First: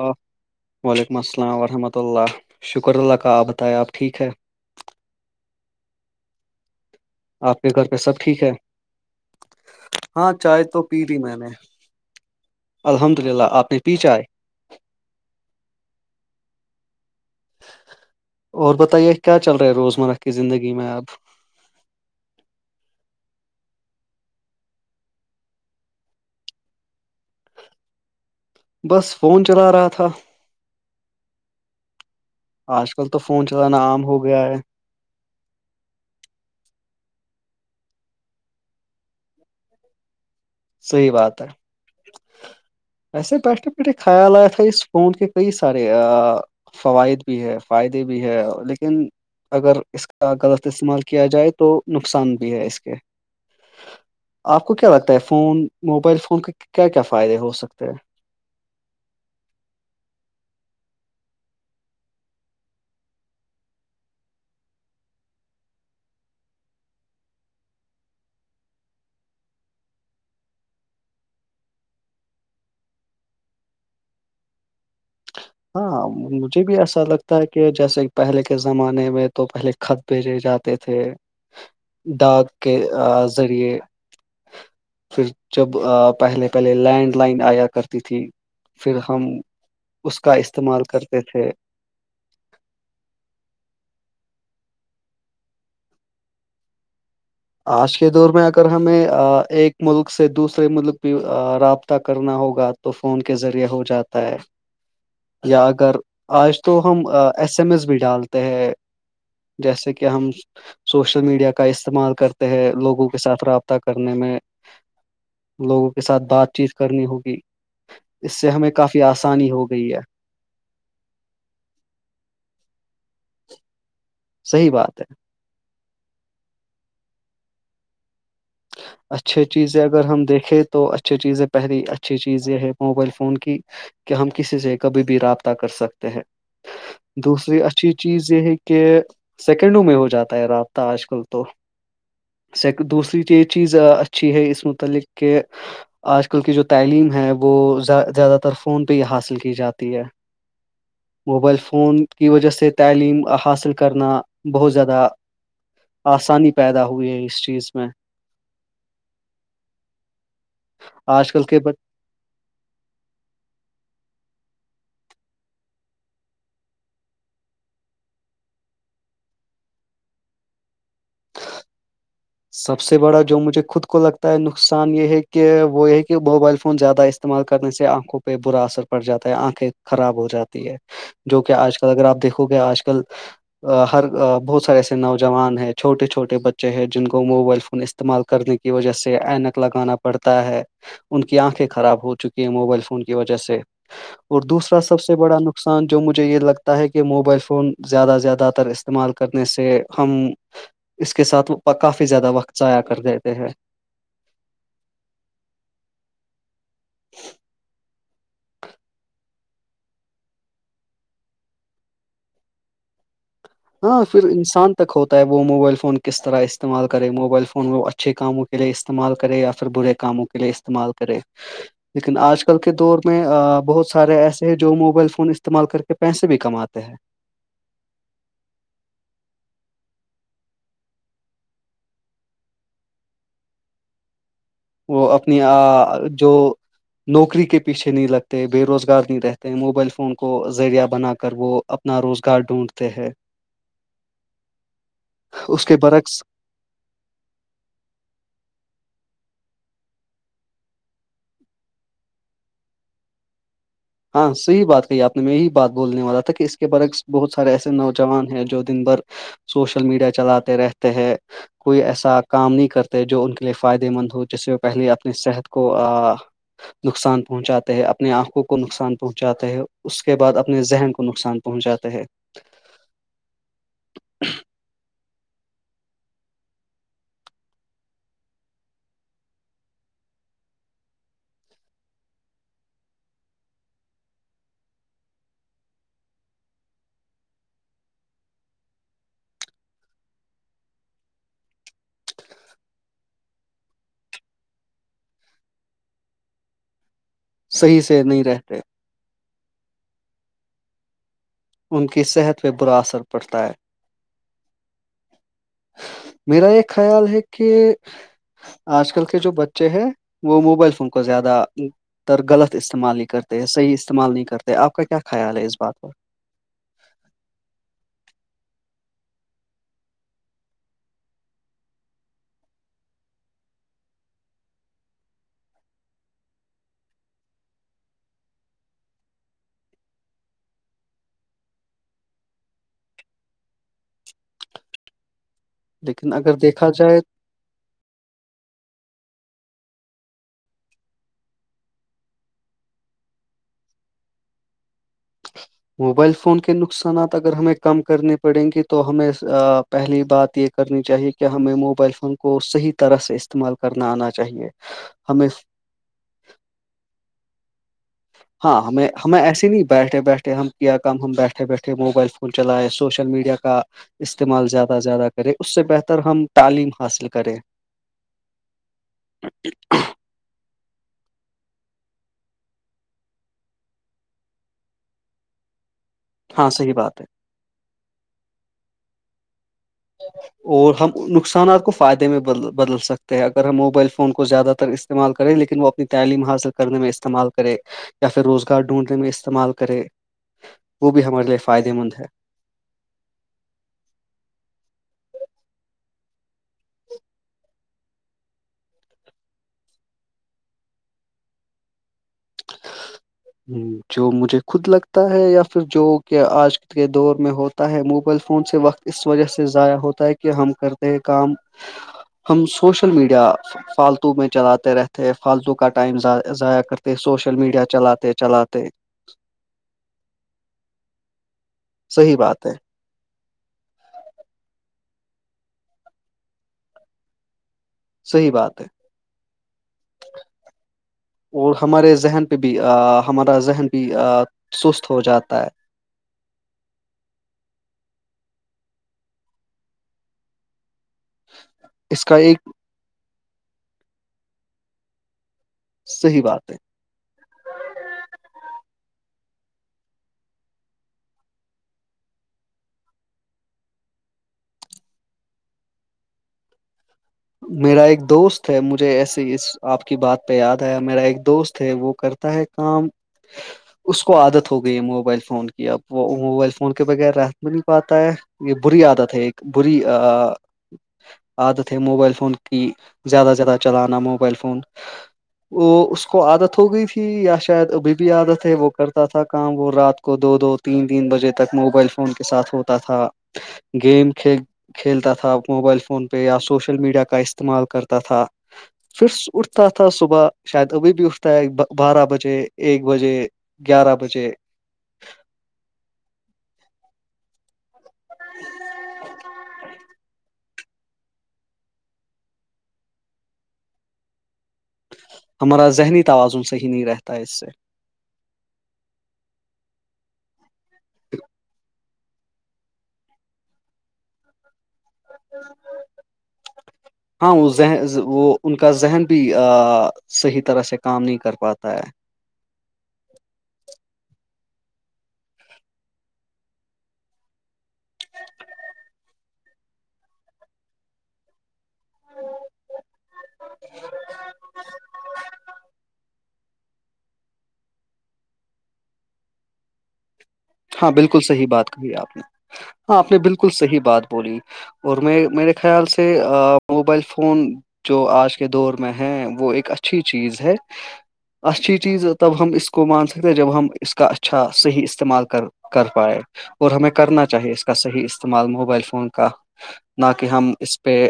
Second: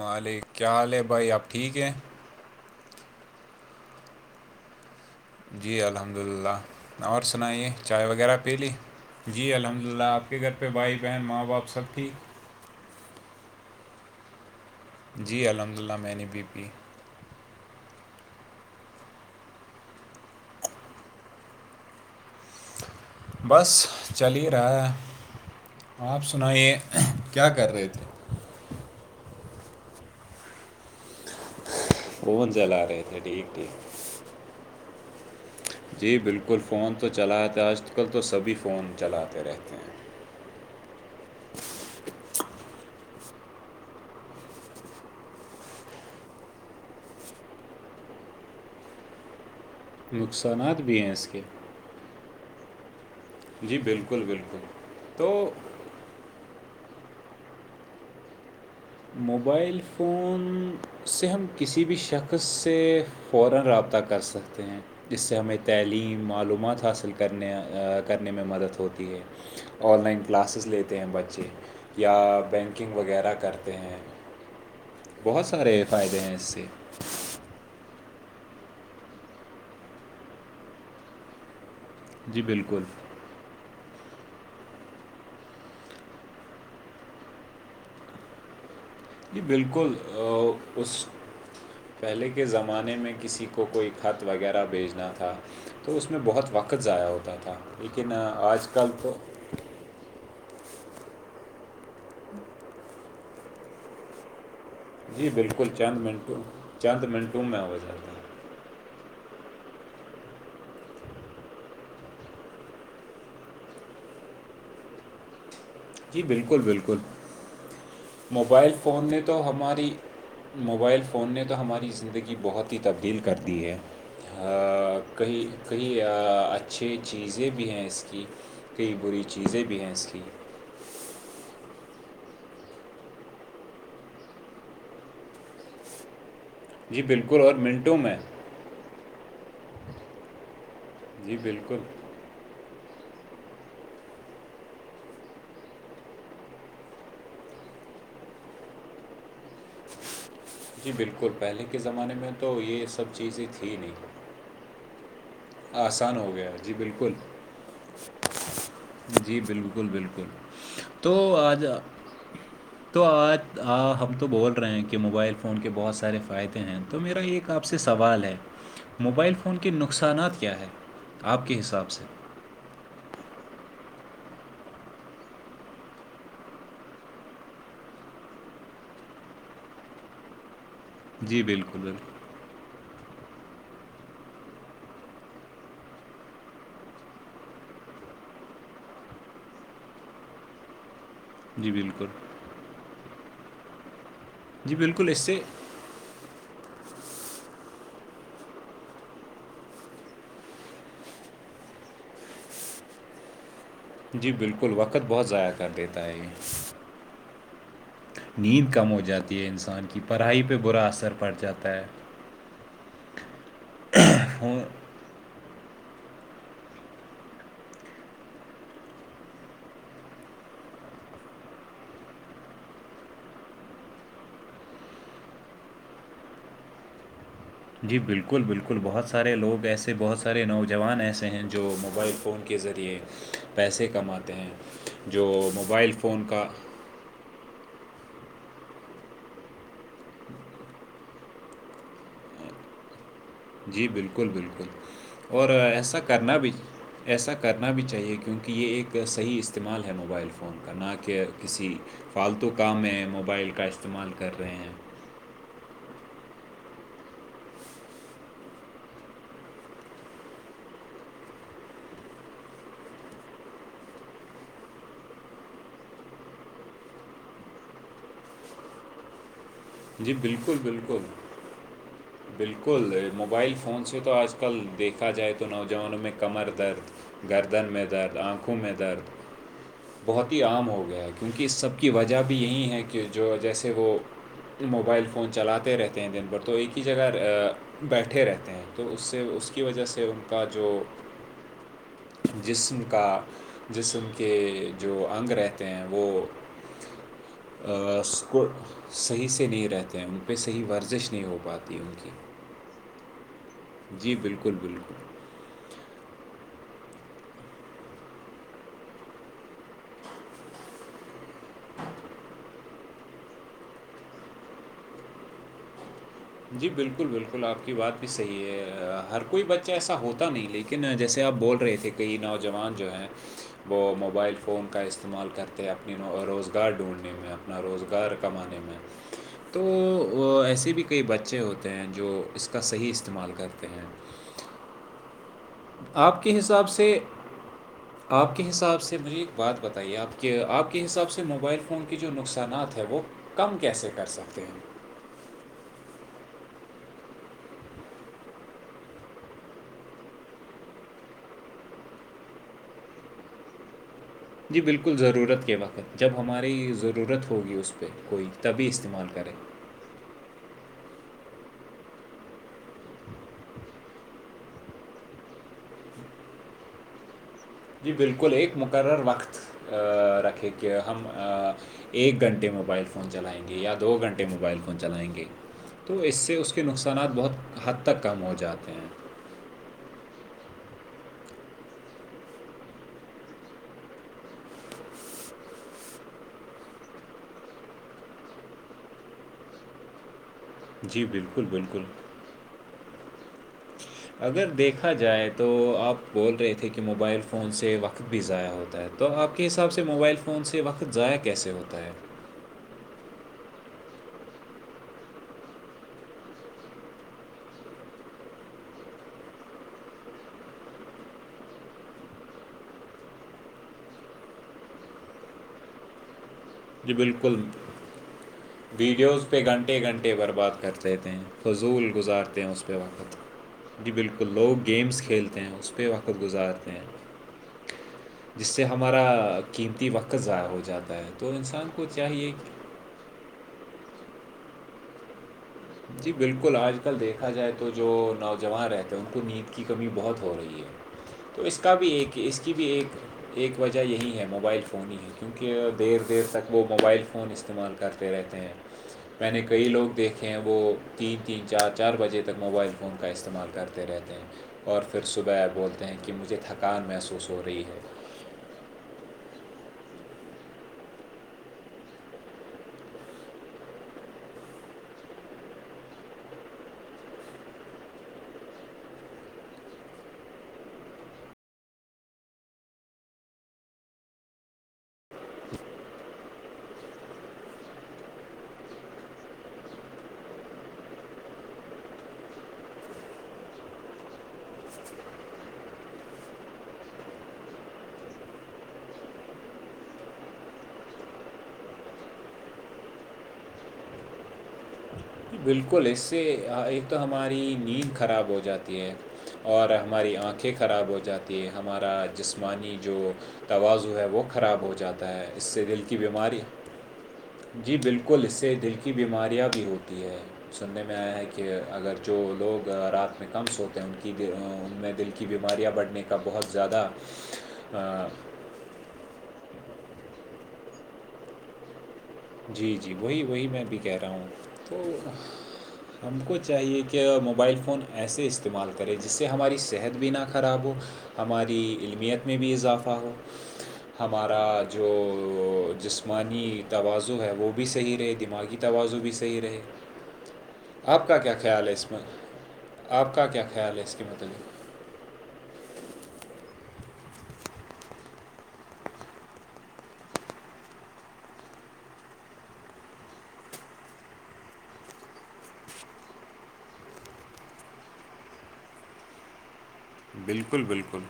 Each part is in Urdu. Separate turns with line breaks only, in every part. مالک کیا حال ہے
وعلیکم
بھائی آپ
السلام
ٹھیک ہیں
ورحمۃ اللہ شکر اللہ کا آپ بتائیں آپ ٹھیک ہے
جی الحمد للہ اور
آپ کے
سنائیے
گھر پہ
چائے
سب
وغیرہ
ٹھیک ہے
پی لی جی الحمد للہ آپ
ہاں
کے گھر
چائے
پہ
تو
بھائی
پی لی
بہن
میں
ماں
نے
باپ سب تھی
الحمد للہ آپ نے پیچھا آ ہے
جی الحمد للہ میں نے بی پی
اور بتائیے کیا چل رہا ہے روزمرہ کی زندگی میں آب
بس چلی رہا ہے آپ سنائیے کیا کر رہے تھے
بس فون چلا رہا تھا
فون چلا
آج
رہے
کل تو
تھے
فون
ٹھیک
چلانا
ٹھیک
عام ہو گیا ہے
جی بالکل فون تو چلاتے آج کل تو سبھی فون چلاتے رہتے ہیں
صحیح بات ہے ویسے بیٹھ پھ خیال آیا تھا اس فون کے کئی سارے فوائد بھی ہے فائدے بھی ہے لیکن اگر اس کا غلط
نقصانات بھی
استعمال
ہیں
کیا
اس کے
جائے تو نقصان بھی ہے اس کے
جی بالکل بالکل
آپ کو کیا لگتا ہے
تو
فون موبائل فون کے کیا کیا فائدے ہو سکتے ہیں
موبائل فون سے ہم کسی بھی شخص سے [unintelligible] ج سے ہمیں تعلیم معلومات حاصل کرنے کرنے میں مدد ہوتی ہے آن لائن کلاسز لیتے ہیں بچے یا بینکنگ وغیرہ کرتے ہیں بہت سارے
ہاں
فائدے ہیں اس
مجھے
سے
بھی ایسا لگتا کہ جیسے پہلے کے زمانے میں تو پہلے خط بھیجے جاتے تھے
جی
ڈاک کے
بالکل
ذریعے پھر جب پہلے پہلے لینڈ لائن آیا کرتی تھی پھر ہم
جی بالکل
اس کا استعمال
اس
کرتے تھے
پہلے کے زمانے میں کسی کو کوئی خط وغیرہ بھیجنا تھا تو اس میں بہت وقت ضائع ہوتا ہے
آج کے دور میں اگر ہمیں ایک ملک سے دوسرے ملک بھی رابطہ کرنا ہوگا تو فون کے ذریعے ہو جاتا ہے
جی
یا
بالکل
اگر
چند منٹوں
آج تو
چند
ہم
منٹوں میں
ایس ایم
ہو
ایس بھی
جاتا
ڈالتے ہے جیسے کہ ہم سوشل میڈیا کا استعمال کرتے لوگوں کے ساتھ رابطہ کرنے میں لوگوں کے
جی
ساتھ بات
بالکل
چیت
بالکل
کرنی ہوگی اس سے ہمیں
موبائل
کافی
فون نے تو
آسانی ہو
ہماری
گئی ہے
موبائل فون نے تو ہماری زندگی بہت ہی تبدیل کر دی ہے
صحیح بات ہے
کہئی کئی اچھی چیزیں بھی ہیں اس کی کئی بری
اچھے
بھی
چیزیں
ہیں اس
اگر
کی
ہم دیکھیں تو اچھی چیزیں پہری اچھی چیز یہ ہے موبائل فون کی کہ ہم کسی سے کبھی بھی رابطہ کر سکتے ہے
جی بالکل اور
دوسری اچھی
منٹوں میں
چیز یہ ہے کہ سیکنڈوں میں ہو جاتا ہے رات آج کل
جی
تو
بالکل
س دوسری چیز چیز اچھی ہے اس متعلق کہ آج کل کی جو تعلیم ہے وہ زیادہ تر فون پہ ہی حاصل کی جاتی ہے
جی بالکل
موبائل
پہلے کے
فون
زمانے
کی
میں
وجہ
تو
سے
یہ سب
تعلیم
چیزیں
حاصل
تھی نہیں
کرنا بہت زیادہ
آسان ہو گیا
آسانی
جی
پیدا ہوئی
بالکل
ہے اس چیز میں
جی بالکل بالکل تو
کل کے
آج
ب
[inaudible] تو آج ہم تو بول رہے ہیں کہ موبائل فون کے بہت سارے فائدے ہیں تو میرا ایک آپ سے سوال ہے موبائل فون کے نقصانات کیا ہے آپ کے حساب سے
سب سے بڑا جو مجھے خود کو لگتا ہے نقصان یہ ہے کہ وہ یہ ہے کہ موبائل فون زیادہ استعمال کرنے سے آنکھوں پہ برا اثر پڑ جاتا ہے آنکھیں خراب ہو جاتی ہے جو
جی
کہ آج
بالکل
کل اگر
بالکل
آپ دیکھو گے آج کل ہر بہت سارے ایسے نوجوان ہیں ہے چھٹے چھوٹے بچے ہیں جن کو موبائل فون استعمال کرنے کی وجہ سے اینک لگانا پڑتا ہے ان کی آنکھیں
جی
خراب
بالکل
ہو چکی ہیں موبائل فون کی وجہ سے اور
جی
دوسرا سب
بالکل
سے
اس
بڑا نقصان ان جو مجھے یہ لگتا ہے کہ موبائل فون زیادہ زیادہ تر استعمال کرنے سے ہم اس کے ساتھ کافی زیادہ وقت ضائع کر دیتے ہیں
جی بالکل وقت بہت ضائع کر دیتا ہے یہی
[inaudible]
نیند کم ہو جاتی ہے انسان کی پڑھائی پہ برا اثر پڑ جاتا ہے
ہاں پھر
فون
انسان تک ہوتا وہ موبائل فون کس طرح استعمال کرے موبائل فون وہ اچھے کاموں کے لیے استعمال کرے یا پھر برے کاموں کے کے لیے استعمال کریں لیکن آج کل کے دور میں بہت سارے ایسے ہیں جو موبائل فون استعمال کر کے پیسے بھی کماتے ہیں
جی بالکل بالکل بہت سارے لوگ ایسے بہت سارے نوجوان ایسے ہیں جو موبائل فون کے ذریعے پیسے کماتے ہیں
وہ
جو
اپنی
موبائل فون
جو
کا
نوکری کے پیچھے نہیں لگتے بے روزگار نہیں رہتے موبائل فون کو ذریعہ بنا کر وہ اپنا روزگار ڈھونڈتے ہیں
جی بالکل بالکل اور
اس کے
ایسا
برعکس
کرنا بھی ایسا کرنا بھی چاہیے کیونکہ یہ ایک صحیح استعمال ہے موبائل فون کا نہ کہ کسی فالتو کام ہے موبائل کا اس
ہاں صحی بات کہی آپ میں یہی بات بولنے والا تھا کہ اس کے برعس بہت سارے ایسے نوجوان ہیں جو دن بھر سوشل میڈیا چلاتے رہتے ہیں کوئی ایسا کام نہیں کرتے جو ان کے لیے فائدے مند ہو جس سے وہ پہلے اپنی صحت کو نقصان پہنچاتے ہیں اپنی آنکھوں کو کو نقصان پہنچاتے ہے اس
جی
کے بعد
بالکل
اپنے ذہن
بالکل
کو نقصان پہنچاتے ہے
بالکل موبائل فون سے تو آج کل دیکھا جائے تو نوجوانوں میں کمر درد گردن میں درد آنکھوں میں درد بہت ہی عام ہو گیا ہے کیونکہ اس سب کی وجہ بھی یہی ہے کہ جو جیسے وہ موبائل فون چلاتے رہتے ہیں دن بھر تو ایک ہی جگہ بیٹھے رہتے ہیں تو اس سے اس کی وجہ سے ان کا جو جسم کا جسم کے جو انگ رہتے ہیں وہ
صحیح سے نہیں
سکو-
رہتے
صحیح سے نہیں رہتے ہیں ان پہ صحیح ورزش نہیں ہو پاتی
ان کی صحت پہ برا اثر پڑتا ہے
جی بالکل بالکل
میرا یہ خیال ہے کہ آج کل کے جو بچے ہیں وہ موبائل فون کو زیادہ تر غلط استعمال نہیں کرتے صح استعمال نہیں کرتے آپ کا کیا خیال ہے اس بات پر
جی بالکل بالکل آپ کی بات بھی صحیح ہے ہر کوئی بچہ ایسا ہوتا نہیں لیکن لیکن جیسے آپ بول رہے تھے کہئی نوجوان جو ہیں وہ موبائل فون کا استعمال کرتے ہیں اپنی روزگار ڈھونڈنے میں اپنا روزگار کمانے میں
[unintelligible]
تو ایسے بھی کئی بچے ہوتے ہیں جو اس کا صحیح استعمال کرتے ہیں
لیکن
آپ
اگر
کے حساب
دیکھا
سے
جائے
آپ کے حساب سے مجھے ایک بات بتائیے آپ کہ آپ کے حساب سے موبائل فون کی جو نقصانات ہے وہ کم کیسے کر سکتے ہیں
موبائل فون کے نقصانات اگر ہمیں کم کرنے پڑیں گی تو ہمیں پہلی بات یہ کرنی چاہیے کہ ہمیں موبائل فون کو صحیح طرح سے استعمال کرنا آنا چاہیے
جی بالکل
ہمیں
ضرورت کے وقت جب ہماری ضرورت ہوگی اس پہ کوئی
ہاں
تبھی
ہمیں
استعمال
ہمیں
کریں
ایسیے ہیں بیٹھے بیٹھے ہم کیا کم ہم بیٹھے بیٹھے موبائل فون چلائے سوشل میڈیا کا استعمال زیادہ سے زیادہ کریں اس سے بہتر ہم تعلیم حاصل کریں
جی بالکل ایک مقرر وقت رکھے کہ ہم ایک گھنٹے موبائل فون چلائیں گے یا دو گھنٹے موبائل فون چلائیں گے تو اس سے
ہاں
اس کے
صحیح بات ہے
نقصانات بہت حد تک کم ہو جاتے ہیں
اور ہم نقصانات کو فائدے میں بدل سکتے ہیں اگر ہم موبائل فون کو زیادہ تر اس استعمال کریں لیکن وہ اپنی تعلیم حاصل کرنے میں استعمال کرے کیسے روزگار ڈھونڈیں گے استعمال کرے وہ
جی
بھی ہمارے
بالکل بالکل اگر دیکھا جائے تو آپ بول رہے تھے کہ موبائل فون سے وقت بھی ضائع ہوتا ہے تو آپ کے حساب سے موبائل فون سے وقت ضائع کیسے ہوتا ہے
ہ [unintelligible] ہ جو مجھے خود لگتا ہے یا پھر جو کہ آج کے دور میں ہو ہے موبائل فون سے وقت اس وجہ سے ضائع ہوتا ہے کہ ہم کرتے ہیں کام ہم سوشل میڈیا فالتو میں چلاتے رہتے فالتو کا ٹائم ضائع
جی
کرتے سوشل
بالکل
میڈیا چلاتے چلاتے
ویڈیوز پہ گھنٹے گھنٹے برباد کرتےتے ہیں فضول
صحیح
گزارتے
بات
ہیں
ہے
اس پ اس پہ وقت جی بالکل لوگ گیمس کھیلتے ہیں اس پہ وقت گزارتے ہیں
صحیح
جس
بات
سے
ہے
ہمارا قیمتی وقت ضائع ہو جاتا ہے تو
اور
انسان کو
ہمارے ذہن
چاہیے
پہ بھی ہمارا ذہن بھی سست ہو جاتا ہے
جی بالکل آج کل دیکھا جائے تو جو نوجوان رہتے ہیں ان کو نیند کی کمی بہت ہو رہی ہے
[inaudible]
تو اس کا بھی ایک اس کی بھی ایک ایک وجہ یہی ہے موبائل فون ہی کیونکہ دیر
صحیح
دیر تک
بات
ب
ہے
وہ موبائل فون استعمال کر رہتے ہیں میں نے کئی لوگ دیکھے ہیں وہ تین تین چار چار بجے تک موبائل فون کا استعمال کرتے رہتے ہیں اور پھر صبح بولتے ہیں کہ مجھے تھکان محسوس ہو رہی ہے
میرا ایک دوست ہے مجھے ایسیے اس آپ کی بات پہ یاد ہےیا میرا ایک دوست ہے وہ کرتا ہے کام اس کو عادت ہو گئی ہے موبائل فون کی اب وہ موبائل فون کے بغیر رت ب نہیں پاتا ہے یہ بری عادت ہے ایک بری عادت موبائل فون کی زیادہ زیادہ چلانا موبائل فون وہ اس کو عادت ہو گئی تھی یا شاید ابھی بھی عادت ہے وہ کرتا تھا کام وہ رات کو دو دو تین تین بجے تک موبائل فون کے ساتھ ہوتا تھا گیم کل کھیلتا تھا موبائل فون پہ یا سوس سوشل میڈیا کا استعمال کرتا تھا پھر اٹھتا تھا صبح شاید ابھی بھی اٹھتا ہے بارہ بجے ایک بجے گیارہ بجے
بالکل اس سے ایک تو ہماری نیند خراب ہو جاتی ہے اور ہماری آنکھیں خراب ہو جاتی ہیں ہمارا جسمانی جو توازع ہے وہ خراب ہو ج جتا ہے اس سے
ہمارا
دل کی
ذہنی
بیماری
توازن صحیح نہیں رہتا ہے اس سے
جی بالکل بالکل اس سے دل کی بیماریاں بھی ہوتی ہے سننے میں آیا ہے کہ اگر جو لوگ رات میں کم سوتے ہیں ان کی ان میں دل کی بیماریاں بڑھنے کا بہت زیادہ
ہاں وہ ذہن وہ ان کا ذہن بھی صحیح طرح سے کام نہیں کر پاتا ہے
جی جی وہی وہی میں بھی کہہ رہا ہوں تو ہم کو چاہیے کہ موبائل فون ایسے استعمال کرے جس سے ہماری صحت بھی نہ خراب ہو ہماری علمیت میں بھی اضافہ ہو ہمارا جو جسمانی تواز جو ہے وہ بھی صحیح رہے دماغی توازن بھی صحیح رہے
ہاں
آپ کا
بالکل
کیا
صحیح
خیال
بات
ہے اس
کہی
میں
آپ نے ہاں آپ نے
کا کیا
بالکل
خیال
صحیح
ہے اس
بات
کے
بولی
متعلق
اور میں میرے خیال سے موبائل فون جو آج کے دور میں ہے وہ ایک اچھی چیز ہے اچھی چیز تب ہم اس کو مان سکتے جب ہم اس کا اچھا صحیح استعمال کر پائے اور ہمیں کرنا چاہیے اس کا صحیح استعمال موبائل فون کا نہ کہ ہم
بالکل
اس پہ
بالکل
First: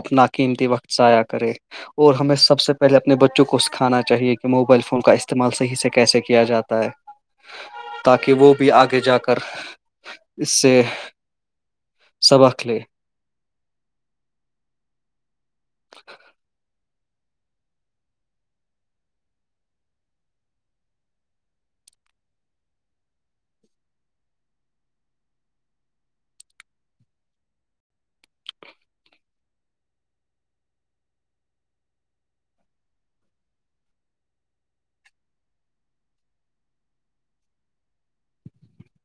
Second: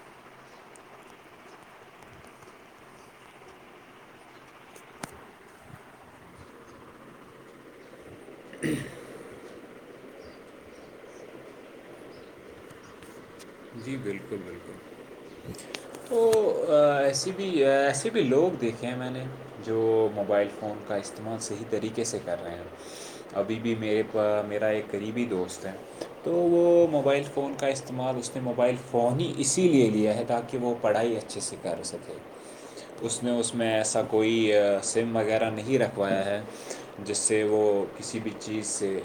اپنا قیمتی وقت ضائع کریں اور ہمیں سب سے پہلے اپنے بچوں کو سکھانا چاہیے کہ موبائل فون کا استعمال صحیح سے کیسے کیا جاتا ہے ت کہ وہول [unintelligible] آگے جا کر اس سے سبق لے
جی بالکل بالکل تو [inaudible] ایس بھی ایسے بھی لوگ دیکھے ہیں میں نے جو موبائل فون کا استعمال صحیح طریقے سے کر رہے ہیں ابھی بھی میرے میرا ایک قریبی دوست ہے تو وہ موبائل فون کا استعمال اس نے موبائل فون ہی اسی لیے لیا ہے تاکہ کہ وہ پڑھائی اچھے سے کر سکے اس نے اس میں ایسا کوئی سم وغیرہ نہیں رکھوایا ہے جس سے وہ کسی بھی چیز سے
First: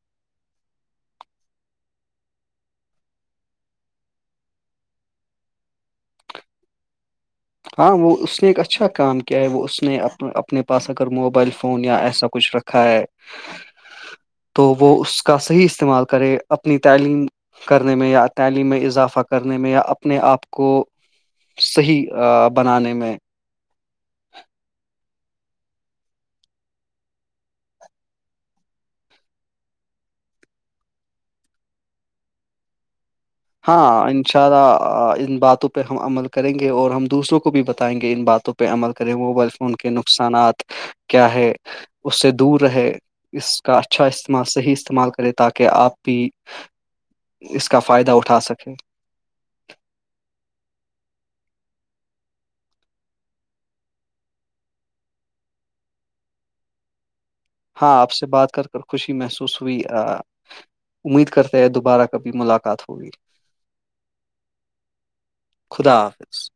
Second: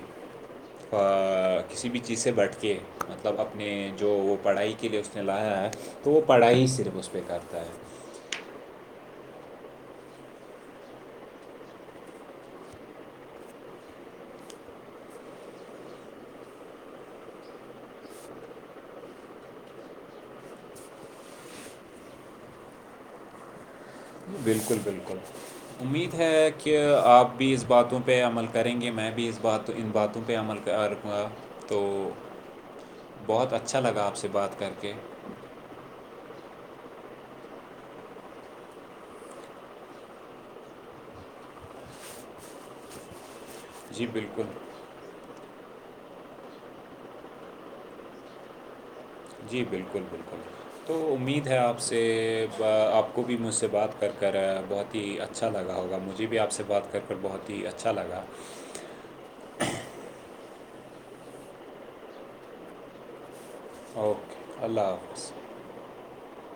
کسی بھی چیز سے بٹ کے مطلب اپنے جو وہ پڑھائی کے لیے اس نے لایا ہے تو وہ پڑھائی ہی صرف اس پہ کرتا
ہاں
ہے
وہ اس نے ایک اچھا کام کیا ہے وہ اس نے اپنے پاس ا کر موبائل فون یا ایسا کچھ رکھا ہے تو وہ اس کا صحیح استعمال کرے اپنی تعلیم کرنے میں یا تعلیم میں اضافہ کرنے میں یا اپنے آپ کو صحیح بنانے میں
بالکل بالکل امید ہے کہ آپ بھی اس باتوں پہ عمل کریں گے میں بھی اس بات ان باتوں پہ عمل ہر کواں تو [inaudible] بہت اچھا لگا
ہاں
آپ
ان
سے
شاء
بات کر کے
اللہ ان باتوں پہ ہم عمل کریں گے اور ہم دوسروں کو بھی بتائیں گے ان باتوں پہ عمل کریں موبائل فون کے نقصانات کیا ہے اس سے دور رہے اس کا اچھا
جی
استعمال
بالکل
صحیح سے استعمال کرے تاکہ آپ بھی اس کا فائدہ اٹھا سکیں
جی بالکل بالکل تو امید ہے آپ سے آپ کو بھی مجھ سے بات کر کر بہت ہی اچھا اچھا لگ ہوگا مجھے بھی آپ بات کر پر بہت ہی [inaudible]
ہاں آپ سے بات کر کر خوشی محسوس ہوئی امید کرتے ہیں دوبارہ کبھی ملاقات ہوگی
اوکے اللہ حافظ
خدا حافظ